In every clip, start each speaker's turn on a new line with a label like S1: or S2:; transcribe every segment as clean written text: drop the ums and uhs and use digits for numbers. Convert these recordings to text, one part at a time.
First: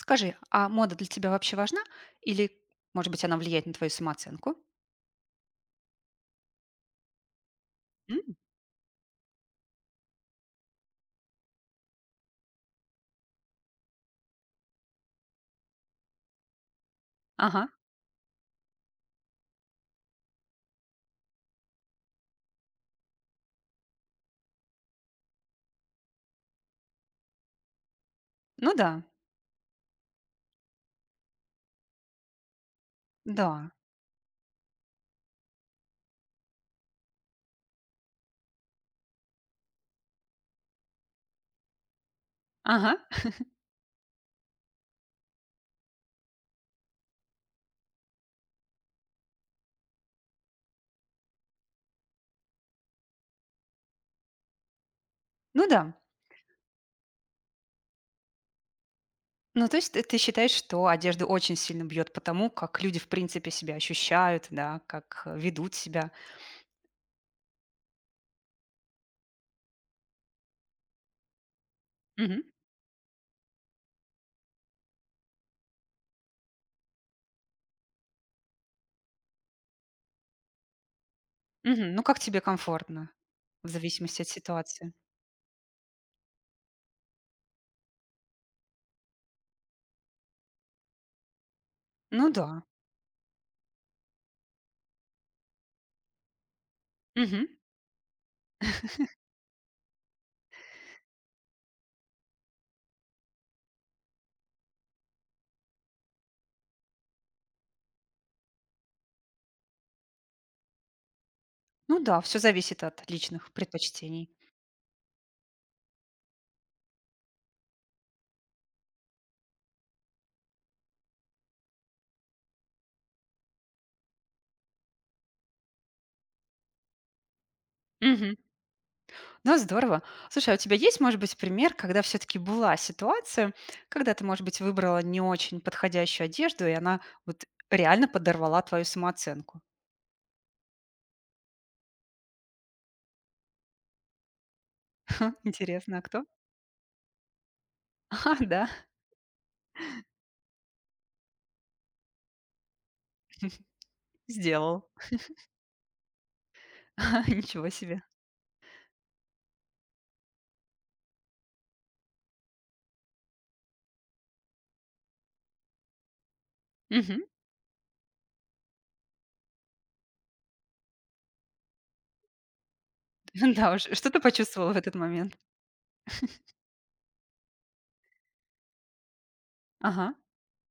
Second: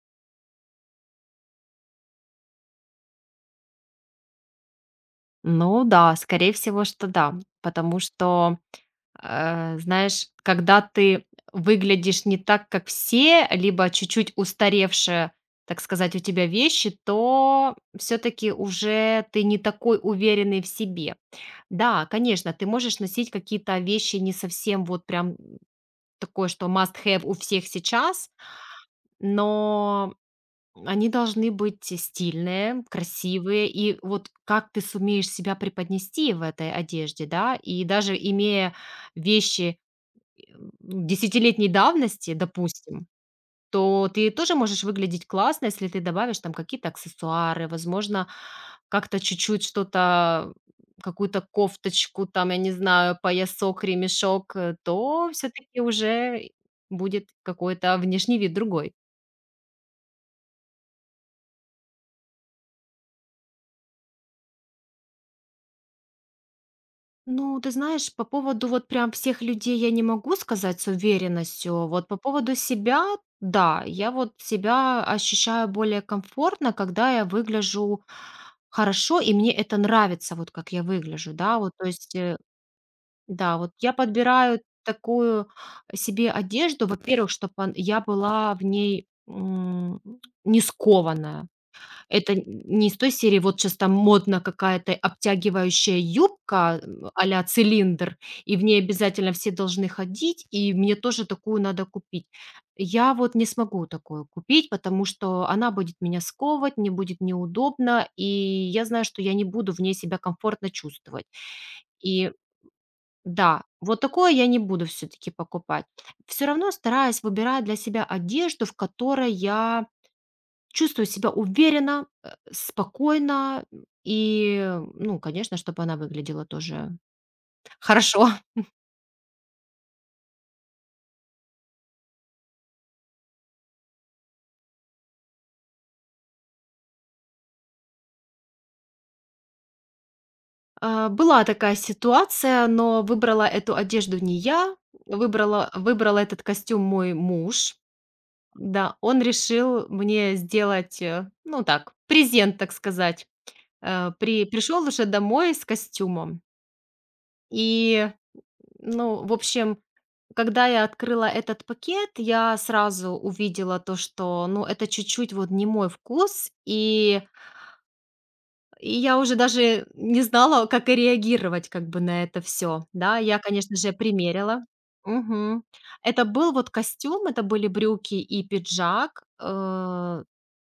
S1: Скажи, а мода для тебя вообще важна? Или, может быть, она влияет на твою самооценку?
S2: Ну да, скорее всего, что да. Потому
S1: М.
S2: что, знаешь, когда ты выглядишь не так, как все, либо чуть-чуть устаревшие, так сказать, у тебя вещи,
S1: Ага.
S2: то все-таки уже ты не такой уверенный в себе. Да, конечно, ты можешь носить какие-то вещи не совсем вот прям такое, что must have у всех сейчас,
S1: Ну да,
S2: но они должны быть стильные, красивые.
S1: да.
S2: И вот как ты сумеешь себя преподнести в этой одежде, да? И даже имея вещи э, десятилетней давности,
S1: Ага.
S2: допустим, то ты тоже можешь выглядеть классно, если ты добавишь там какие-то аксессуары, возможно, как-то чуть-чуть что-то, какую-то кофточку, там, я не знаю, поясок, ремешок, то
S1: Ну
S2: все-таки
S1: да.
S2: уже будет какой-то внешний вид другой.
S1: Ну, то есть ты считаешь, что одежда очень сильно бьет по тому, как люди, в принципе, себя ощущают, да, как ведут себя.
S2: Ну, ты знаешь, по поводу вот прям всех людей я не могу сказать с уверенностью. Вот по
S1: Мгм.
S2: поводу себя, да, я вот себя ощущаю более комфортно, когда я выгляжу хорошо, и мне это нравится, вот как я выгляжу, да, вот, то
S1: Мгм. Ну,
S2: есть,
S1: как тебе комфортно,
S2: да,
S1: в
S2: вот я
S1: зависимости от
S2: подбираю
S1: ситуации.
S2: такую себе одежду, во-первых, чтобы я была в ней не скованная,
S1: Ну
S2: это
S1: да.
S2: не из той серии, вот сейчас там модно какая-то обтягивающая юбка, а-ля
S1: Мгм.
S2: цилиндр, и в ней обязательно все должны ходить, и мне тоже такую надо купить. Я вот не смогу такую купить, потому что она будет меня сковывать, мне будет неудобно, и я знаю, что я не буду в ней себя комфортно чувствовать.
S1: Ну да,
S2: И
S1: все зависит от личных
S2: да, вот
S1: предпочтений.
S2: такое я не буду все таки покупать. Все равно стараюсь выбирать для себя одежду, в которой я чувствую себя уверенно, спокойно и, ну, конечно, чтобы она выглядела тоже хорошо.
S1: Ну здорово. Слушай, а у тебя есть, может быть, пример, когда все-таки была ситуация, когда ты, может быть, выбрала не очень подходящую одежду, и она вот реально подорвала твою самооценку?
S2: А, была такая ситуация, но выбрала эту одежду не я, выбрала
S1: Интересно, а
S2: выбрал
S1: кто?
S2: этот костюм мой муж.
S1: А, да,
S2: Да, он решил мне сделать, ну, так, презент, так сказать. Пришел
S1: сделал.
S2: уже домой с костюмом.
S1: Ничего себе.
S2: И Ну, в общем, когда я открыла этот пакет, я сразу увидела то, что, ну, это чуть-чуть вот не мой вкус,
S1: Мгм.
S2: и я уже даже не знала, как и реагировать как бы на это все, да. Я,
S1: Да
S2: конечно
S1: уж,
S2: же,
S1: что ты
S2: примерила.
S1: почувствовала в этот момент?
S2: Мгм. Это был вот костюм, это были брюки и пиджак.
S1: Ага.
S2: Э,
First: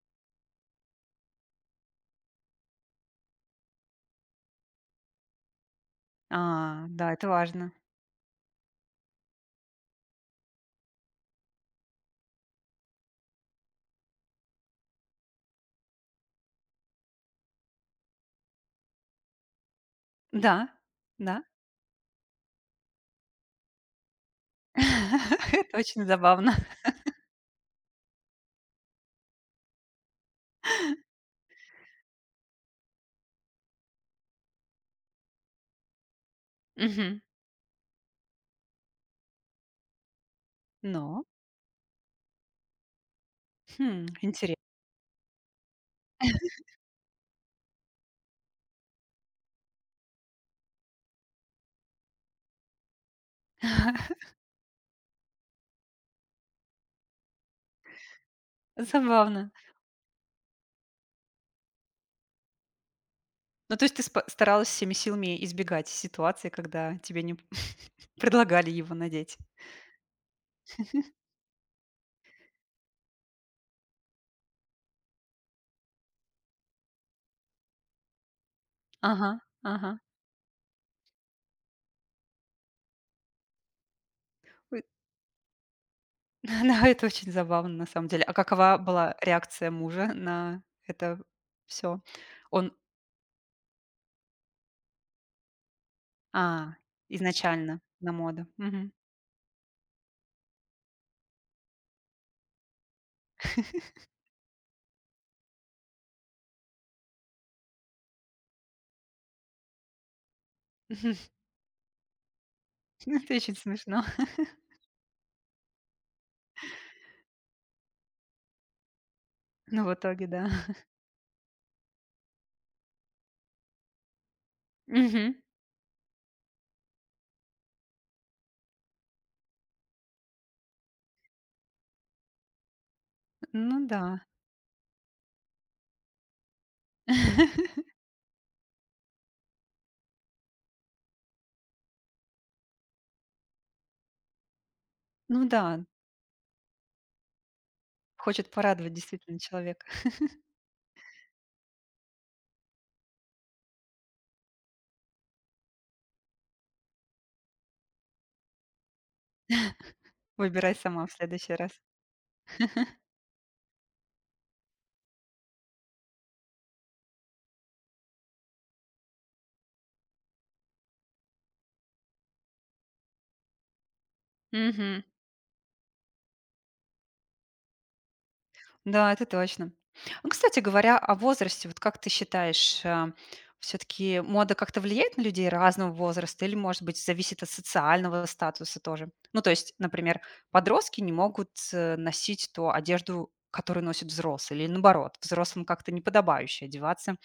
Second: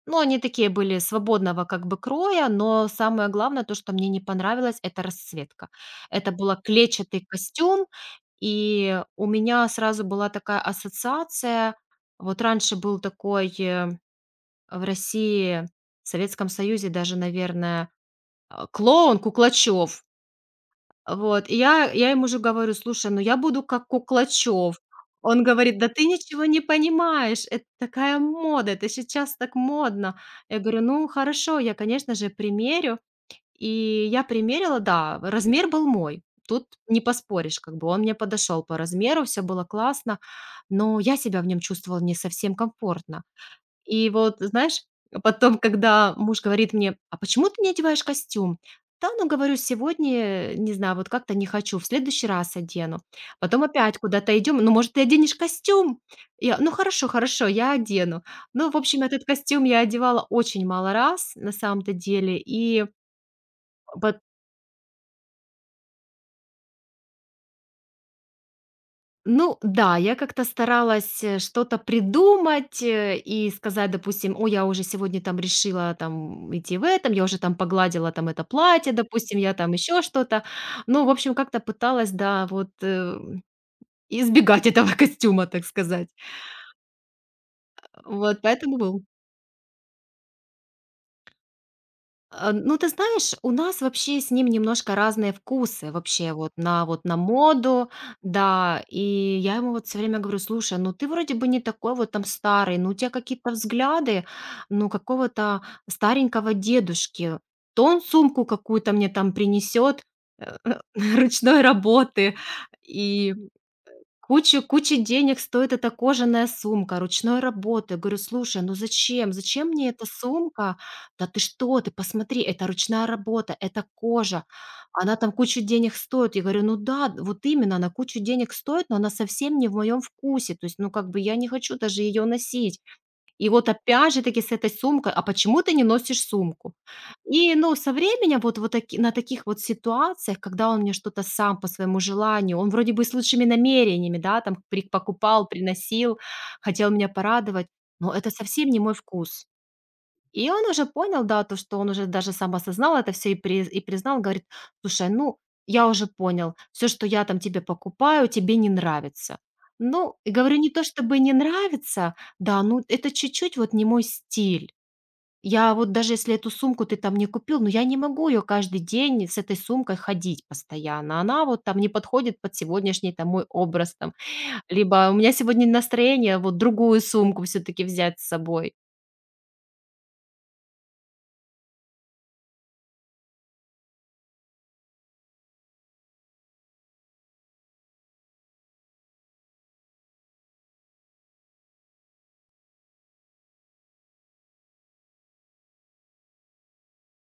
S2: ну, они такие были свободного как бы кроя, но самое главное, то, что мне не понравилось, это расцветка. Это был
S1: А, да,
S2: клетчатый
S1: это важно.
S2: костюм, и у меня сразу была такая ассоциация. Вот раньше был такой в России, в Советском Союзе даже, наверное, а, клоун Куклачев.
S1: Да, да.
S2: Вот, и я ему же говорю: "Слушай, ну я буду как Куклачев". Он
S1: Это
S2: говорит: "Да
S1: очень
S2: ты ничего
S1: забавно.
S2: не понимаешь, это такая мода, это сейчас так модно". Я говорю: "Ну хорошо, я, конечно же, примерю". И я примерила, да, размер был мой. Тут не
S1: Мгм.
S2: поспоришь, как бы он мне подошел по размеру, все было классно, но я
S1: Но,
S2: себя в нем чувствовала не совсем комфортно.
S1: хм,
S2: И вот,
S1: интересно.
S2: знаешь, потом, когда муж говорит мне: "А почему ты не одеваешь костюм?" "Да, ну, говорю, сегодня, не знаю, вот как-то не хочу, в следующий раз одену". Потом опять куда-то идем: "Ну, может, ты оденешь костюм?" Я: "Ну, хорошо, хорошо, я одену". Ну, в общем, этот
S1: Забавно.
S2: костюм я одевала очень мало раз, на самом-то деле. И
S1: Ну, то есть ты
S2: пот
S1: спа старалась всеми силами избегать ситуации, когда тебе не предлагали его надеть?
S2: Ну да, я как-то старалась, что-то придумать, и сказать, допустим: "О, я уже сегодня там решила там идти в этом, я уже там погладила там это платье,
S1: Ага,
S2: допустим, я там
S1: ага.
S2: еще что-то". Ну, в общем, как-то пыталась, да, вот, избегать
S1: Ой,
S2: этого костюма, так сказать.
S1: да, это очень забавно на самом деле. А
S2: Вот
S1: какова
S2: поэтому был.
S1: была реакция мужа на это все?
S2: А,
S1: Он
S2: ну, ты знаешь, у нас вообще с ним немножко разные вкусы вообще вот
S1: а,
S2: на вот на
S1: изначально
S2: моду,
S1: на моду.
S2: да.
S1: Мгм.
S2: И я ему вот все время говорю: "Слушай, ну ты вроде бы не такой вот там старый, ну у тебя какие-то взгляды, ну, какого-то старенького дедушки. То он сумку какую-то мне там принесет, ручной работы".
S1: Это
S2: И
S1: очень смешно,
S2: Кучу денег стоит эта кожаная сумка ручной работы. Говорю: "Слушай, ну зачем? Зачем
S1: но
S2: мне
S1: в
S2: эта
S1: итоге, да.
S2: сумка?" "Да ты что? Ты посмотри, это ручная работа, это кожа. Она там
S1: Мгм.
S2: кучу денег стоит". Я говорю: "Ну да, вот именно, она кучу денег стоит, но она совсем не в моем вкусе. То есть, ну, как бы я не хочу даже ее носить". И вот
S1: Ну да.
S2: опять же таки с этой сумкой: "А почему ты не носишь сумку?" И, ну, со временем вот вот таки на таких вот ситуациях, когда он мне что-то сам по своему желанию, он вроде бы с лучшими намерениями, да, там при
S1: Ну
S2: покупал,
S1: да,
S2: приносил, хотел меня порадовать, но это
S1: хочет
S2: совсем не
S1: порадовать
S2: мой
S1: действительно
S2: вкус.
S1: человека.
S2: И он уже понял, да, то, что он уже даже сам осознал это все и признал, говорит: "Слушай, ну, я уже понял, все, что я там тебе покупаю, тебе не нравится". Ну, и говорю, не
S1: Выбирай
S2: то
S1: сама в
S2: чтобы не
S1: следующий раз.
S2: нравится, да, ну, это чуть-чуть вот не мой стиль. Я вот даже если эту сумку ты там не купил, ну, я не могу ее каждый день с этой сумкой ходить постоянно. Она вот там не подходит под сегодняшний там мой образ там,
S1: Мгм.
S2: либо у меня сегодня настроение вот другую сумку все таки взять с собой.
S1: Да, это точно. Ну, кстати говоря, о возрасте, вот как ты считаешь, все-таки мода как-то влияет на людей разного возраста или, может быть, зависит от социального статуса тоже? Ну, то есть, например, подростки не могут носить ту одежду, которую носят взрослые, или наоборот, взрослым как-то неподобающе одеваться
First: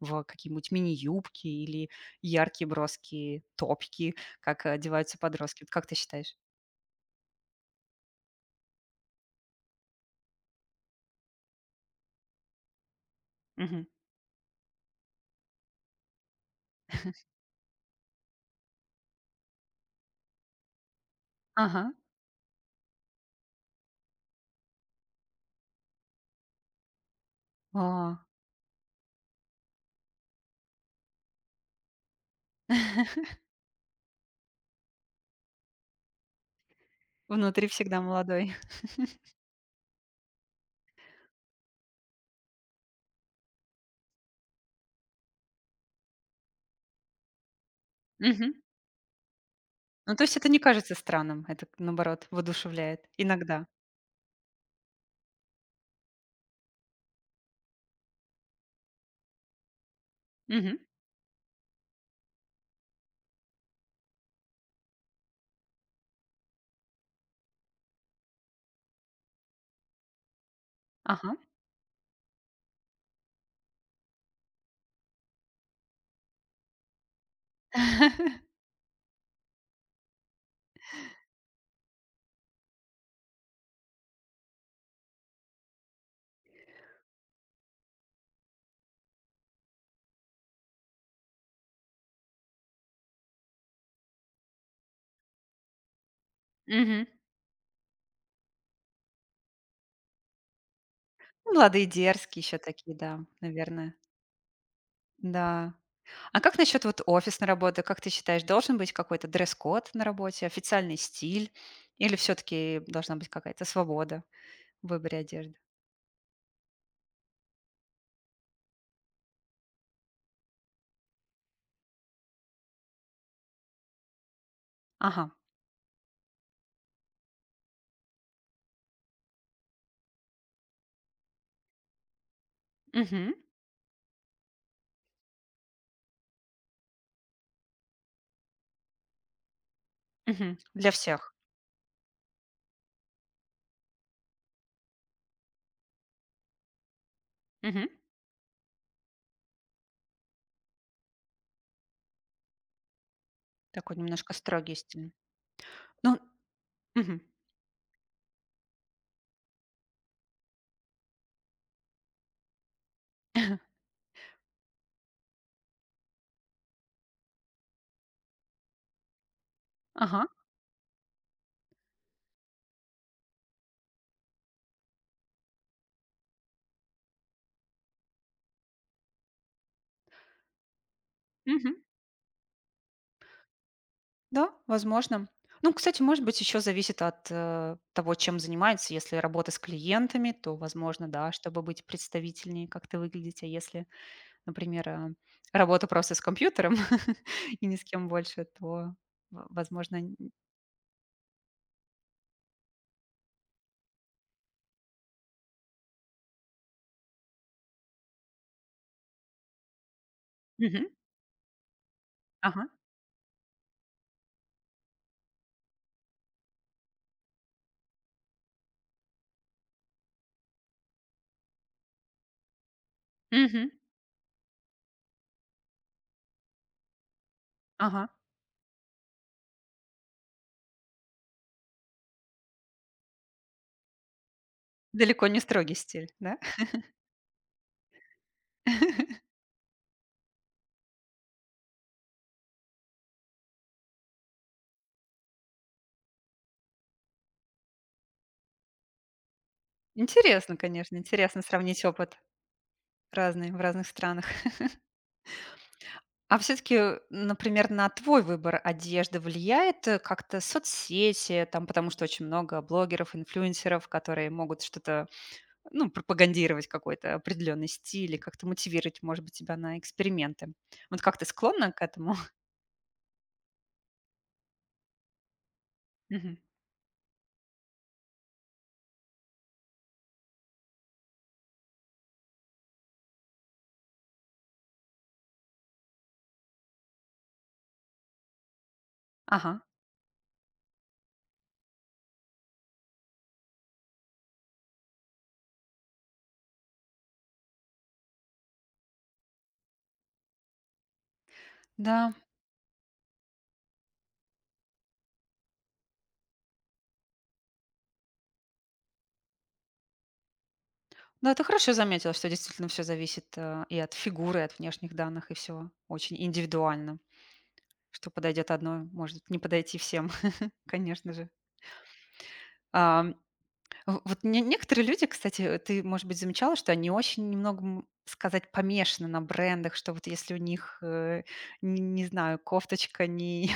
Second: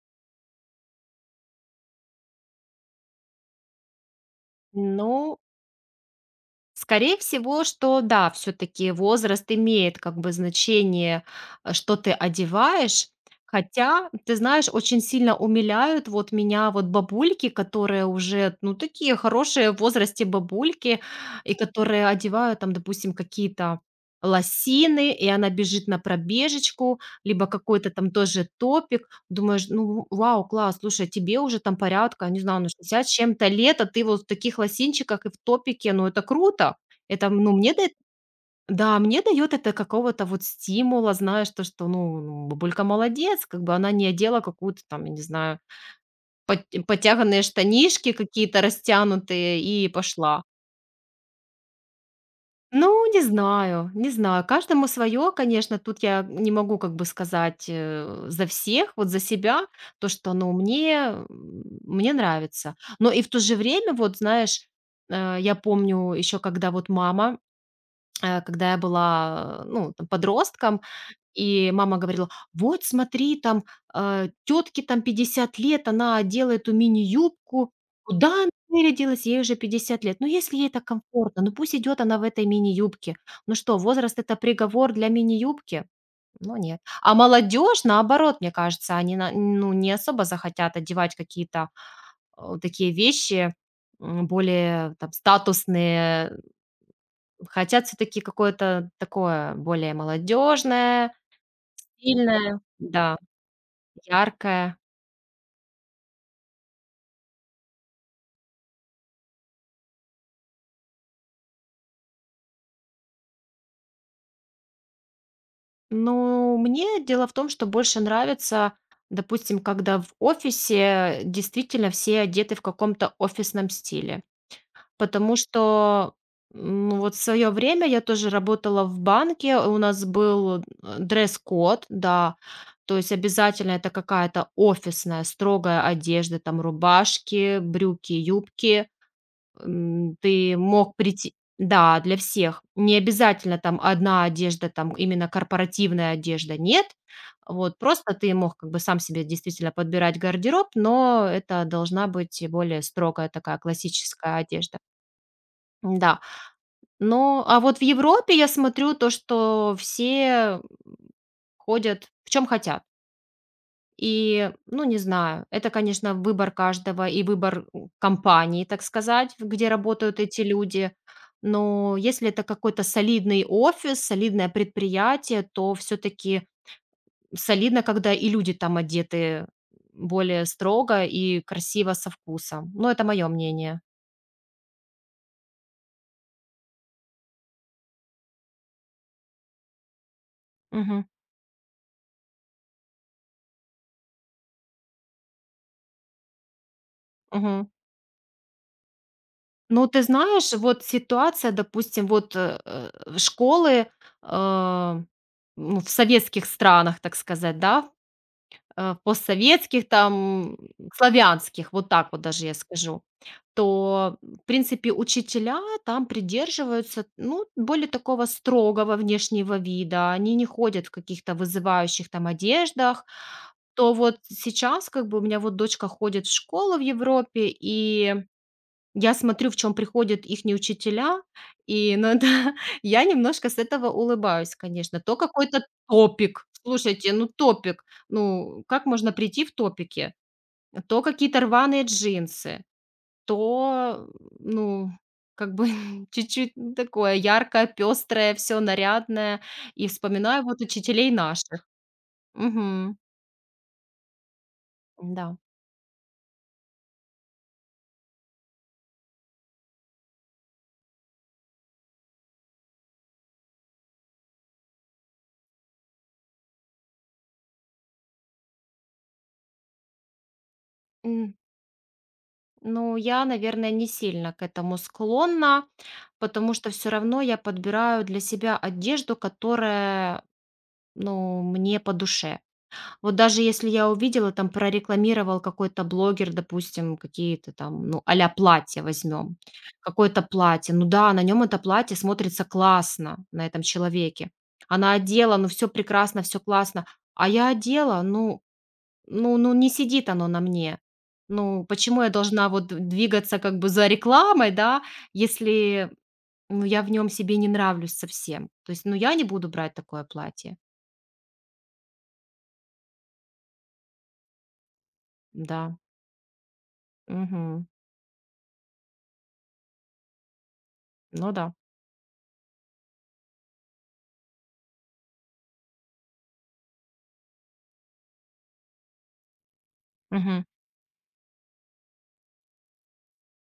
S1: в какие-нибудь мини-юбки или яркие броские топики, как одеваются
S2: Ну,
S1: подростки. Вот как ты считаешь?
S2: скорее всего, что да, все таки возраст имеет как бы значение, что ты одеваешь.
S1: Мгм.
S2: Хотя, ты знаешь, очень сильно умиляют вот меня вот бабульки, которые уже, ну, такие хорошие в возрасте бабульки, и
S1: Ага.
S2: которые одевают там, допустим, какие-то лосины, и она бежит на пробежечку, либо какой-то там
S1: О.
S2: тоже топик. Думаешь: "Ну, вау, класс, слушай, тебе уже там порядка, не знаю, ну, 60 с чем-то лет, а ты вот в таких лосинчиках и в топике. Ну, это круто". Это, ну,
S1: Внутри
S2: мне дает,
S1: всегда молодой.
S2: да, мне даёт это какого-то вот стимула, знаешь, то, что, ну, ну, бабулька молодец, как бы она не одела какую-то там, я не знаю, потяганные штанишки какие-то растянутые и
S1: Ну, то есть
S2: пошла.
S1: это не кажется странным, это, наоборот,
S2: Ну,
S1: воодушевляет
S2: не
S1: иногда.
S2: знаю, не знаю. Каждому свое, конечно. Тут я не могу как бы сказать за всех, вот за себя, то, что, ну,
S1: Мгм.
S2: мне, мне нравится. Но и в то же время, вот, знаешь, я помню еще, когда вот мама, когда я была, ну, там, подростком,
S1: Ага.
S2: и мама говорила: "Вот смотри, там, а, там 50 лет, она делает эту мини-юбку. Куда она вырядилась? Ей уже 50 лет. Ну, если ей так комфортно, ну пусть идет она в этой мини-юбке. Ну что, возраст — это приговор для мини-юбки?" Ну, нет. А молодежь, наоборот, мне кажется, они на, ну, не особо захотят одевать какие-то, такие вещи, более там статусные.
S1: Мгм.
S2: Хотят всё-таки какое-то такое более молодежное,
S1: Млады дерзкие еще
S2: стильное.
S1: такие,
S2: Да.
S1: да, наверное.
S2: Яркое.
S1: Да. А как насчет вот офисной работы? Как ты считаешь, должен быть какой-то дресс-код на работе, официальный стиль? Или все-таки должна быть какая-то свобода в выборе одежды?
S2: Ну, мне дело в том, что больше нравится, допустим, когда в офисе действительно все одеты в каком-то офисном стиле.
S1: Ага.
S2: Потому что, ну, вот в свое время я тоже работала в банке, у нас был дресс-код, да, то есть
S1: Мгм.
S2: обязательно это какая-то офисная, строгая одежда, там рубашки, брюки, юбки. Ты
S1: Мгм. Для
S2: мог прийти,
S1: всех.
S2: да, для всех. Не обязательно там одна одежда, там именно корпоративная одежда, нет. Вот,
S1: Мгм.
S2: просто ты мог как бы сам себе действительно подбирать гардероб, но это должна быть более строгая такая
S1: Такой немножко
S2: классическая
S1: строгий
S2: одежда.
S1: стиль. Ну,
S2: Да.
S1: мгм.
S2: Ну, а вот в Европе я смотрю то, что все ходят в чем хотят. И, ну, не знаю, это, конечно, выбор каждого и выбор у компании, так сказать, в где работают
S1: Ага.
S2: эти люди. Но если это какой-то солидный офис, солидное предприятие, то все-таки солидно, когда и люди там одеты более строго и
S1: Мгм.
S2: красиво со вкусом. Ну, это мое мнение.
S1: Да, возможно. Ну, кстати, может быть, еще зависит от того, чем занимается. Если работа с клиентами, то,
S2: Мгм.
S1: возможно, да, чтобы быть представительнее, как ты выглядите. А если, например, работа просто с компьютером и
S2: Мгм.
S1: ни с кем больше, то,
S2: Ну,
S1: возможно,
S2: ты
S1: н-
S2: знаешь, вот ситуация, допустим, вот школы, э, ну, в советских странах, так сказать, да, постсоветских, там,
S1: Мгм.
S2: славянских, вот так вот даже я
S1: Ага.
S2: скажу, то, в принципе, учителя там придерживаются, ну, более такого строгого внешнего вида, они не ходят в каких-то вызывающих там одеждах,
S1: Мгм.
S2: то вот сейчас как бы у меня вот дочка ходит в школу в Европе,
S1: Ага,
S2: и я смотрю, в чем приходят их учителя, и ну да, я немножко с этого улыбаюсь, конечно. То
S1: далеко не
S2: какой-то
S1: строгий стиль, да?
S2: топик. Слушайте, ну топик. Ну, как можно прийти в топике? То какие-то рваные джинсы, то, ну, как бы чуть-чуть, ну, такое яркое, пестрое, все нарядное. И вспоминаю
S1: Интересно,
S2: вот
S1: конечно,
S2: учителей
S1: интересно
S2: наших.
S1: сравнить опыт
S2: Мгм.
S1: разный в разных странах.
S2: Да.
S1: А все-таки, например, на твой выбор одежды влияет как-то соцсети, там, потому что очень много блогеров, инфлюенсеров, которые могут что-то, ну, пропагандировать какой-то определенный стиль и как-то мотивировать, может быть, тебя на эксперименты. Вот как ты
S2: М,
S1: склонна к этому?
S2: ну, я, наверное, не сильно к этому склонна.
S1: Мгм.
S2: Потому что все равно я подбираю для себя одежду, которая, ну, мне по душе. Вот даже если я увидела, там прорекламировал какой-то блогер, допустим, какие-то там, ну, а-ля платья возьмем,
S1: Ага,
S2: какое-то платье. Ну да, на нем это платье смотрится классно, на этом человеке. Она одела, ну, все прекрасно, все классно. А я одела, ну, не сидит оно на мне. Ну, почему я
S1: да.
S2: должна вот двигаться как бы за рекламой, да, если, ну, я в нем себе не нравлюсь совсем. То есть, ну, я не буду брать такое платье.
S1: Да, ты хорошо заметила, что действительно все зависит и от фигуры, и от внешних данных, и все
S2: Да.
S1: очень индивидуально.
S2: Мгм.
S1: Что подойдет одной, может не подойти всем, конечно же.
S2: Ну да.
S1: А, В вот не некоторые люди, кстати, ты, может быть, замечала, что они очень немного, м, сказать, помешаны на брендах, что вот если у
S2: Угу.
S1: них, н не знаю, кофточка не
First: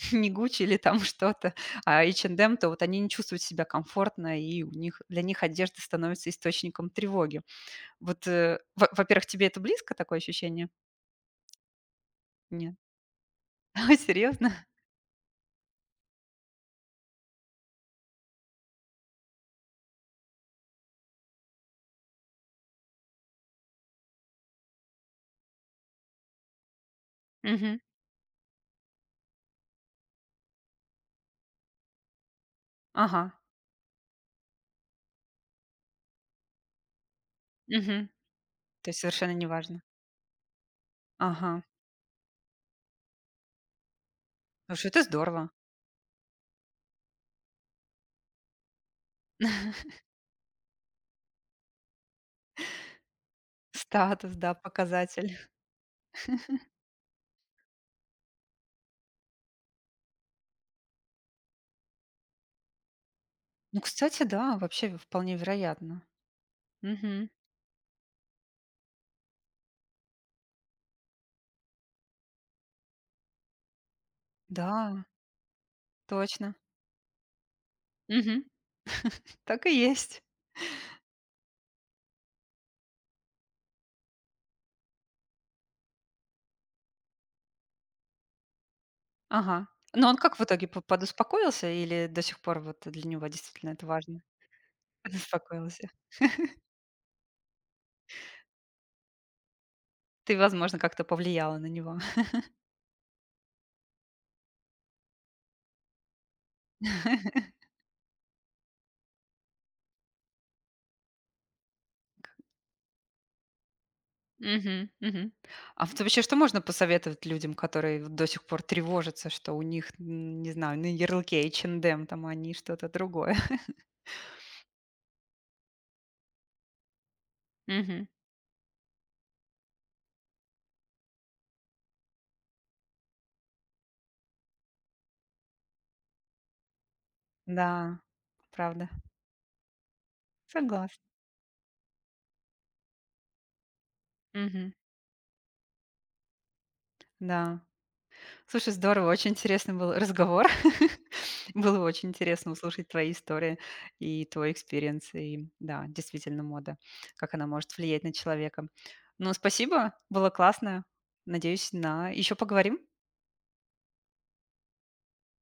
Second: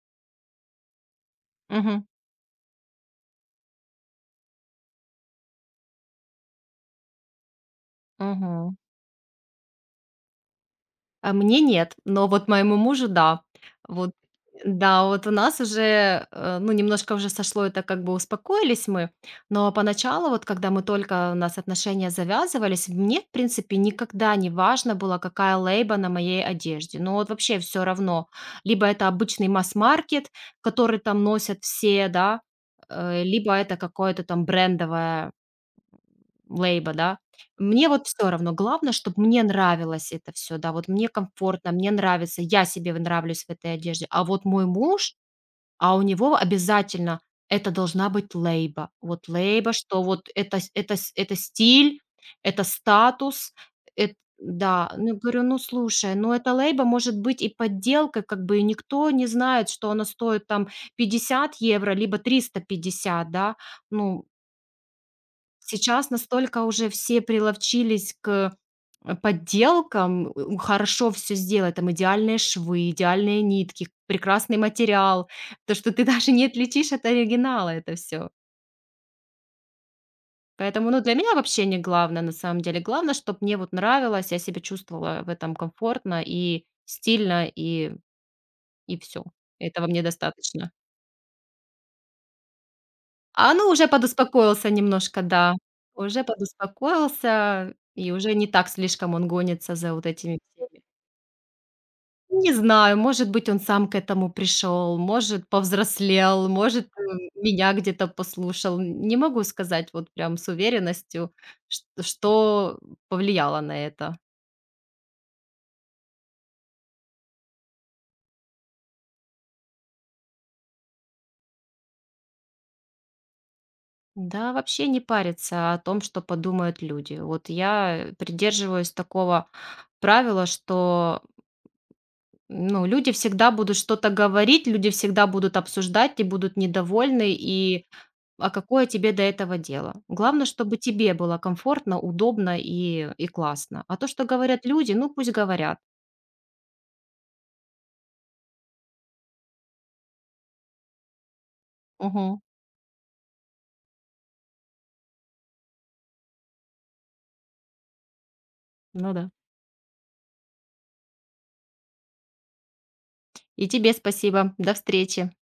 S1: не "Гуччи" или там что-то, а
S2: Угу.
S1: H&M, то вот они не чувствуют себя комфортно, и у них для них одежда становится источником тревоги. Вот,
S2: Угу.
S1: во во-первых, тебе это близко, такое ощущение?
S2: А мне нет, но вот
S1: Нет?
S2: моему мужу да. Вот,
S1: Серьезно?
S2: да, вот у нас уже, ну, немножко уже сошло это, как бы успокоились мы, но поначалу, вот когда мы только у нас отношения завязывались, мне, в принципе, никогда не важно было, какая лейба на моей одежде. Ну, вот вообще
S1: Мгм.
S2: все равно. Либо это обычный масс-маркет, который там носят все, да,
S1: Ага.
S2: либо это какое-то там брендовое лейба, да? Мне вот
S1: Мгм.
S2: все равно.
S1: То
S2: Главное,
S1: есть
S2: чтобы
S1: совершенно
S2: мне
S1: неважно.
S2: нравилось это все, да. Вот мне
S1: Ага.
S2: комфортно, мне нравится, я себе в нравлюсь в этой одежде. А вот мой
S1: Слушай, это
S2: муж,
S1: здорово.
S2: а у него обязательно это должна быть лейба. Вот лейба, что вот это стиль, это статус, эт
S1: Статус, да,
S2: да. Ну,
S1: показатель.
S2: говорю: "Ну, слушай, ну, эта лейба может быть и подделкой, как бы, и никто не знает, что она стоит там 50 евро либо 350, да.
S1: Ну, кстати,
S2: Ну,
S1: да, вообще вполне вероятно.
S2: сейчас настолько уже все
S1: Мгм.
S2: приловчились к, подделкам, у хорошо все сделать, там идеальные швы, идеальные нитки, прекрасный
S1: Да,
S2: материал, то, что ты даже не
S1: точно.
S2: отличишь от оригинала это все.
S1: Мгм. Так и есть.
S2: Поэтому, ну, для меня вообще не главное, на самом деле. Главное, чтобы мне вот нравилось, я себя чувствовала в этом комфортно и стильно, и все
S1: Ага.
S2: этого мне
S1: Но он как в итоге
S2: достаточно.
S1: подуспокоился или до сих пор вот для него
S2: А, ну,
S1: действительно это
S2: уже
S1: важно?
S2: подуспокоился немножко, да.
S1: Подуспокоился.
S2: Уже подуспокоился, и уже не так слишком он гонится за вот
S1: Ты,
S2: этими все.
S1: возможно, как-то повлияла на него.
S2: Не знаю, может быть, он сам к этому пришел, может, повзрослел, может, меня где-то послушал. Не могу сказать вот прям с уверенностью,
S1: К-
S2: что повлияло на это.
S1: Мгм, мгм. А вот вообще что можно посоветовать людям, которые вот до сих пор тревожатся, что у них, м, не знаю, на ярлыке H&M, там они что-то другое?
S2: Да, вообще не париться о том, что подумают люди. Вот
S1: Мгм.
S2: я придерживаюсь такого правила, что, ну, люди всегда будут что-то говорить, люди всегда будут обсуждать и будут недовольны, и
S1: Да,
S2: а какое
S1: правда.
S2: тебе до этого дело? Главное, чтобы
S1: Согласна.
S2: тебе было комфортно, удобно и классно. А то, что говорят
S1: Мгм.
S2: люди, ну пусть говорят.
S1: Да. Слушай, здорово, очень интересный был разговор. Было очень
S2: Мгм.
S1: интересно услышать твои истории и твой экспириенс. И да, действительно, мода, как она может влиять на человека.
S2: Ну да.
S1: Ну, спасибо, было классно. Надеюсь, на еще поговорим.
S2: И тебе спасибо. До встречи.